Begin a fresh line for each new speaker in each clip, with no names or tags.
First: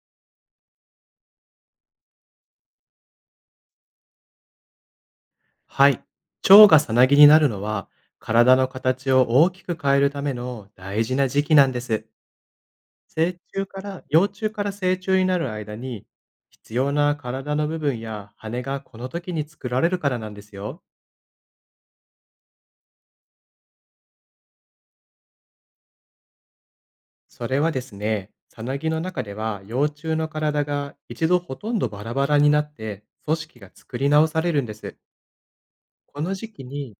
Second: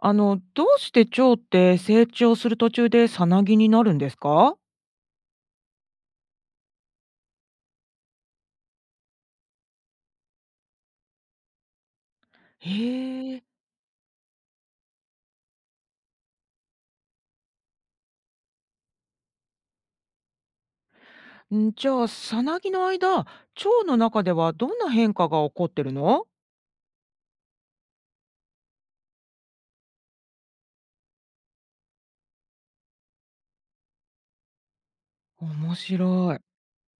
どうして蝶って成長する途中でさなぎになるんですか？
はい。蝶がさなぎになるのは、体の形を大きく変えるための大事な時期なんです。
へ
成
え。
虫から、幼虫から成虫になる間に、必要な体の部分や羽がこの時に作られるからなんですよ。
んじゃあさなぎの間、蝶の中ではどんな変化が起こってるの？
それはですね、さなぎの中では幼虫の体が一度ほとんどバラバラになって、組織が作り直されるんです。
面白
この
い。
時期に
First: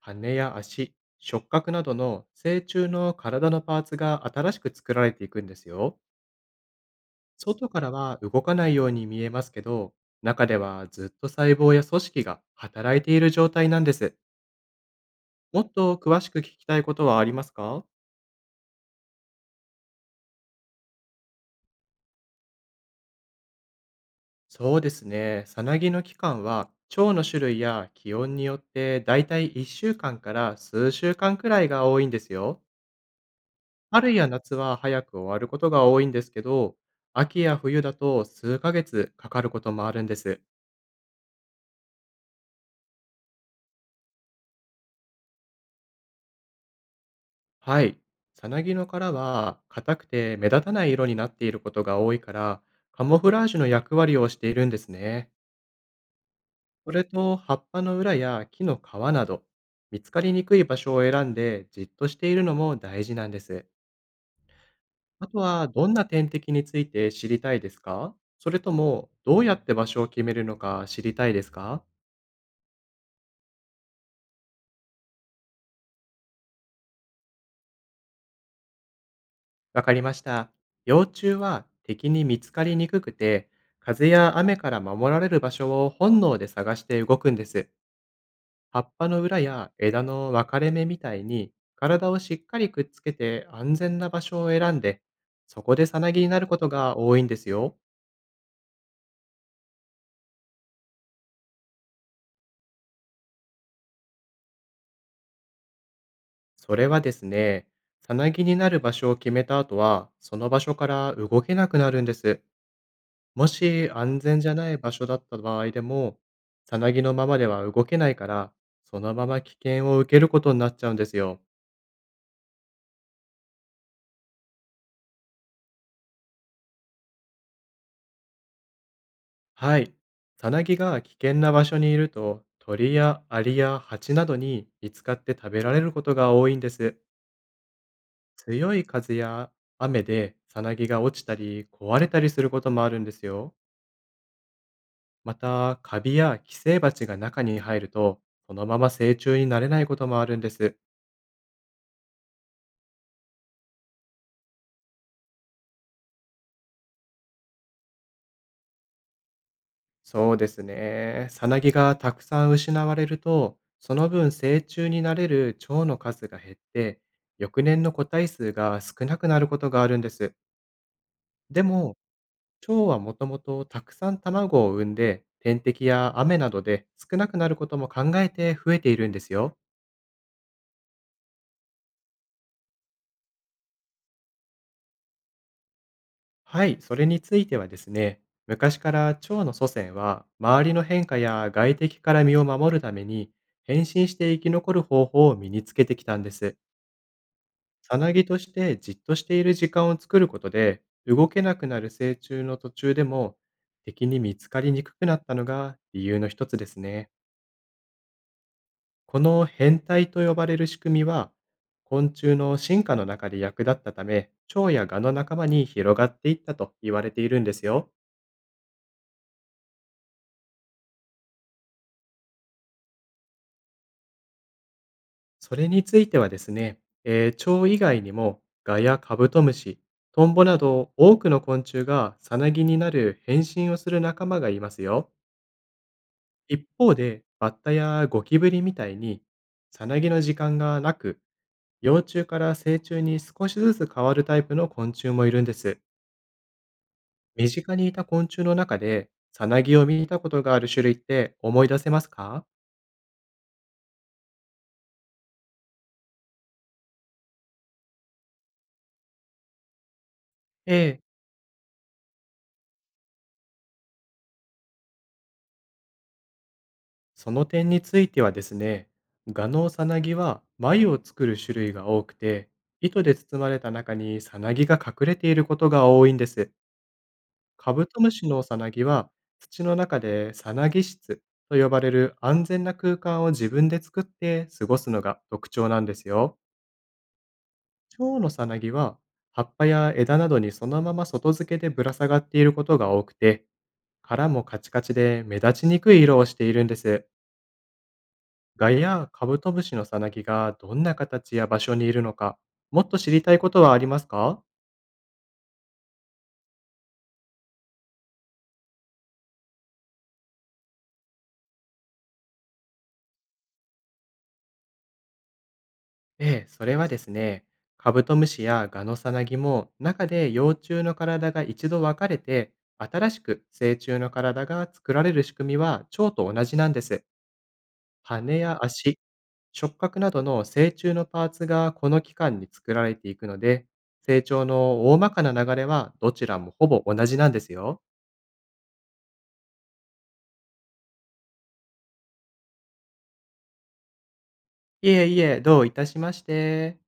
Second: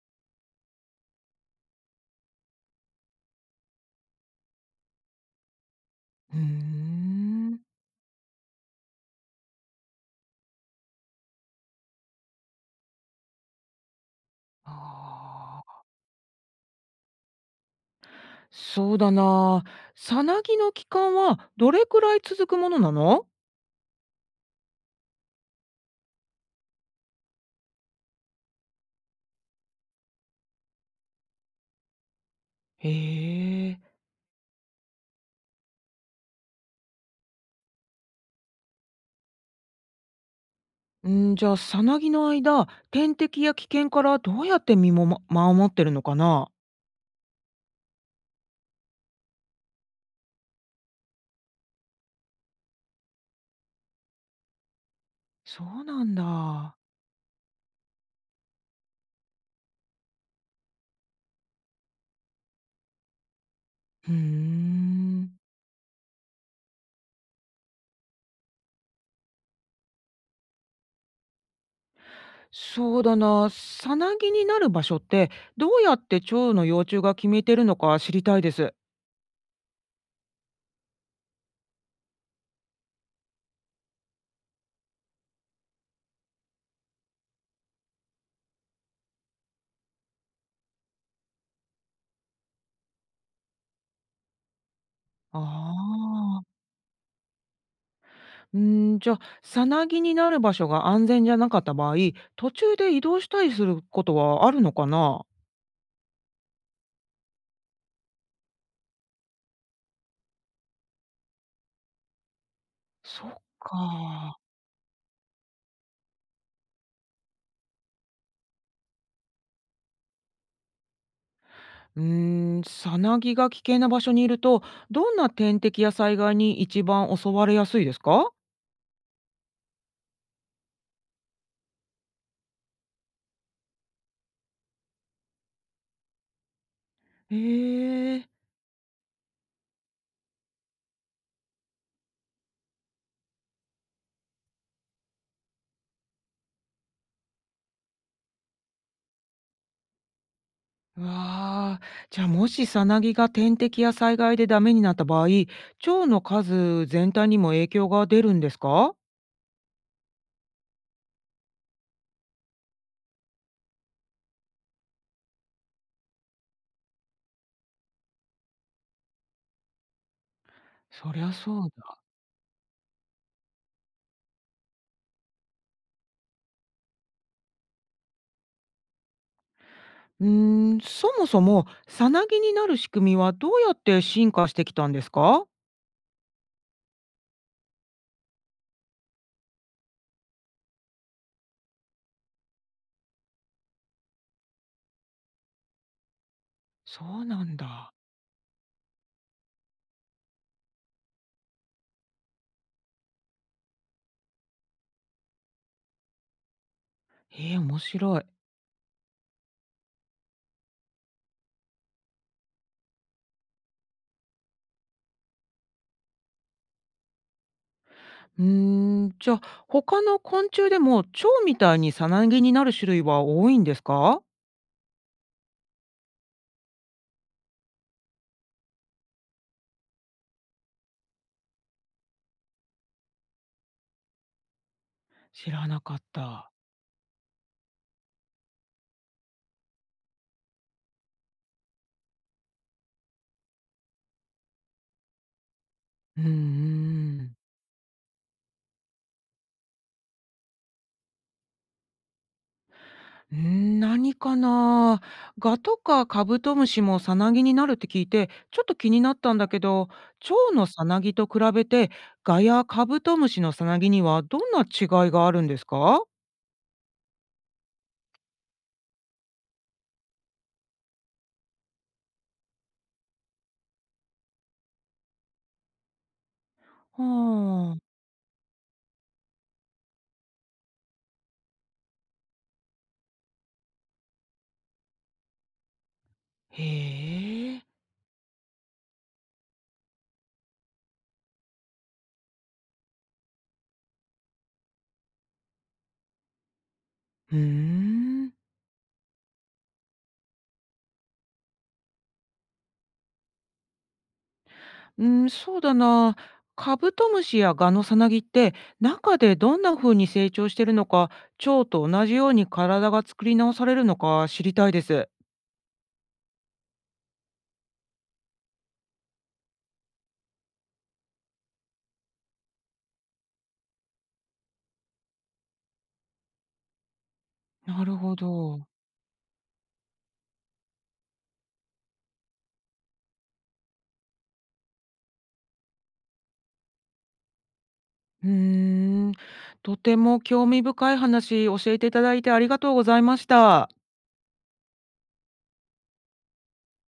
羽や足、触覚などの成虫の体のパーツが新しく作られていくんですよ。
うーん。
外からは動かないように見えますけど、中ではずっと細胞や組織が働いている状態なんです。も
あ
っ
あ。
と詳しく聞きたいことはありますか？
そうだな。さなぎの期間はどれくらい続くものなの？
そうですね。さなぎの期間は、腸の種類や気温によってだいたい1週間かんから数週間くらいが多いんですよ。
へえ。
春や夏は早く終わることが多いんですけど、秋や冬だと数ヶ月かかることもあるんです。
んじゃあさなぎの間、天敵や危険からどうやって身もま守ってるのかな？
はい。サナギの殻は硬くて目立たない色になっていることが多いから、カモフラージュの役割をしているんですね。
そうなんだ。
それと葉っぱの裏や木の皮など、見つかりにくい場所を選んでじっとしているのも大事なんです。
うー
あ
ん。
とはどんな天敵について知りたいですか？それともどうやって場所を決めるのか知りたいですか？
そうだな、さなぎになる場所ってどうやって蝶の幼虫が決めてるのか知りたいです。
わかりました。幼虫は敵に見つかりにくくて、風や雨から守られる場所を本能で探して動くんです。葉っぱの裏や枝の分かれ目みたいに、体をしっかりくっつけて安全な場所を選んで、
あ
そこでさなぎになるこ
あ。
とが多いんですよ。
うん、じゃあ、さなぎになる場所が安全じゃなかった場合、途中で移動したりすることはあるのかな？
それはですね、さなぎになる場所を決めた後は、その場所から動けなくなるんです。
そっ
もし安
か。
全じゃない場所だった場合でも、さなぎのままでは動けないから、そのまま危険を受けることになっちゃうんですよ。
うーん、さなぎが危険な場所にいると、どんな天敵や災害に一番襲われやすいですか？
はい。さなぎが危険な場所にいると、鳥やアリやハチなどに見つかって食べられることが多いんです。
へえ。
強い風や雨でさなぎが落ちたり壊れたりすることもあるんですよ。また、カビや寄生バチが中に入ると、そのまま成虫になれないこともあるんです。
うわあ、じゃあもしサナギが天敵や災害でダメになった場合、蝶の数全体にも影響が出るんですか？
そうですね。さなぎがたくさん失われると、その分成虫になれる蝶の数が減って、翌年の個体数が少なくなることがあるんです。
そりゃ
で
そう
も、
だ。
蝶はもともとたくさん卵を産んで、天敵や雨などで少なくなることも考えて増えているんですよ。
うーん、そもそもサナギになる仕組みはどうやって進化してきたんですか？
はい、それについてはですね、昔から蝶の祖先は、周りの変化や外敵から身を守るために、変身して生き残る方法を身につけてきたんです。
そうなんだ。
さなぎとしてじっとしている時間を作ることで、動けなくなる成虫の途中でも敵に見つかりにくくなったのが理由の一つですね。
へえ、面白い。
この変態と呼ばれる仕組みは、昆虫の進化の中で役立ったため、蝶やガの仲間に広がっていったと言われているんですよ。
うーん、じゃあ他の昆虫でも蝶みたいにサナギになる種類は多いんですか？
それについてはですね、蝶以外にもガやカブトムシ、トンボなど多くの昆虫がサナギになる変身をする仲間がいますよ。
知らなかった。
一方で、バッタやゴキブリみたいに、さなぎの時間がなく、幼虫から成虫に少しずつ変わるタイプの昆虫もいるんです。
うんうん。
身近にいた昆虫の中で、さなぎを見たことがある種類って思い出せますか？
うーん、何かな。ガとかカブトムシもサナギになるって聞いて、ちょっと気になったんだけど、蝶のサ
ええ、
ナギと比べて、ガやカブトムシのサナギにはどんな違いがあるんですか？
その点についてはですね、ガのサナギは繭を作る種類が多くて、糸で包まれた中にサナギが隠れていることが多いんです。カ
は
ブ
あ。
トムシのさなぎは、土の中でさなぎ室と呼ばれる安全な空間を自分で作って過ごすのが特徴なんですよ。
へえ。
蝶のさなぎは、葉っぱや枝などにそのまま外付けでぶら下がっていることが多くて、殻もカチカチで目立ちにくい色をしているんです。
うーん。
ガやカブトムシのさなぎがどんな形や場所にいるのか、もっと知りたいことはありますか？
うん、そうだな。カブトムシやガのサナギって、中でどんな風に成長してるのか、蝶と同じように体が作り直されるのか知りたいです。
ええ、それはですね、カブトムシやガノサナギも中で幼虫の体が一度分かれて、新しく成虫の体が作られる仕組みは蝶と同じなんです。
なるほ
羽や
ど。
足、触覚などの成虫のパーツがこの期間に作られていくので、成長の大まかな流れはどちらもほぼ同じなんですよ。
うーん、とても興味深い話教えていただいてありがとうございました。
いえいえ、どういたしまして。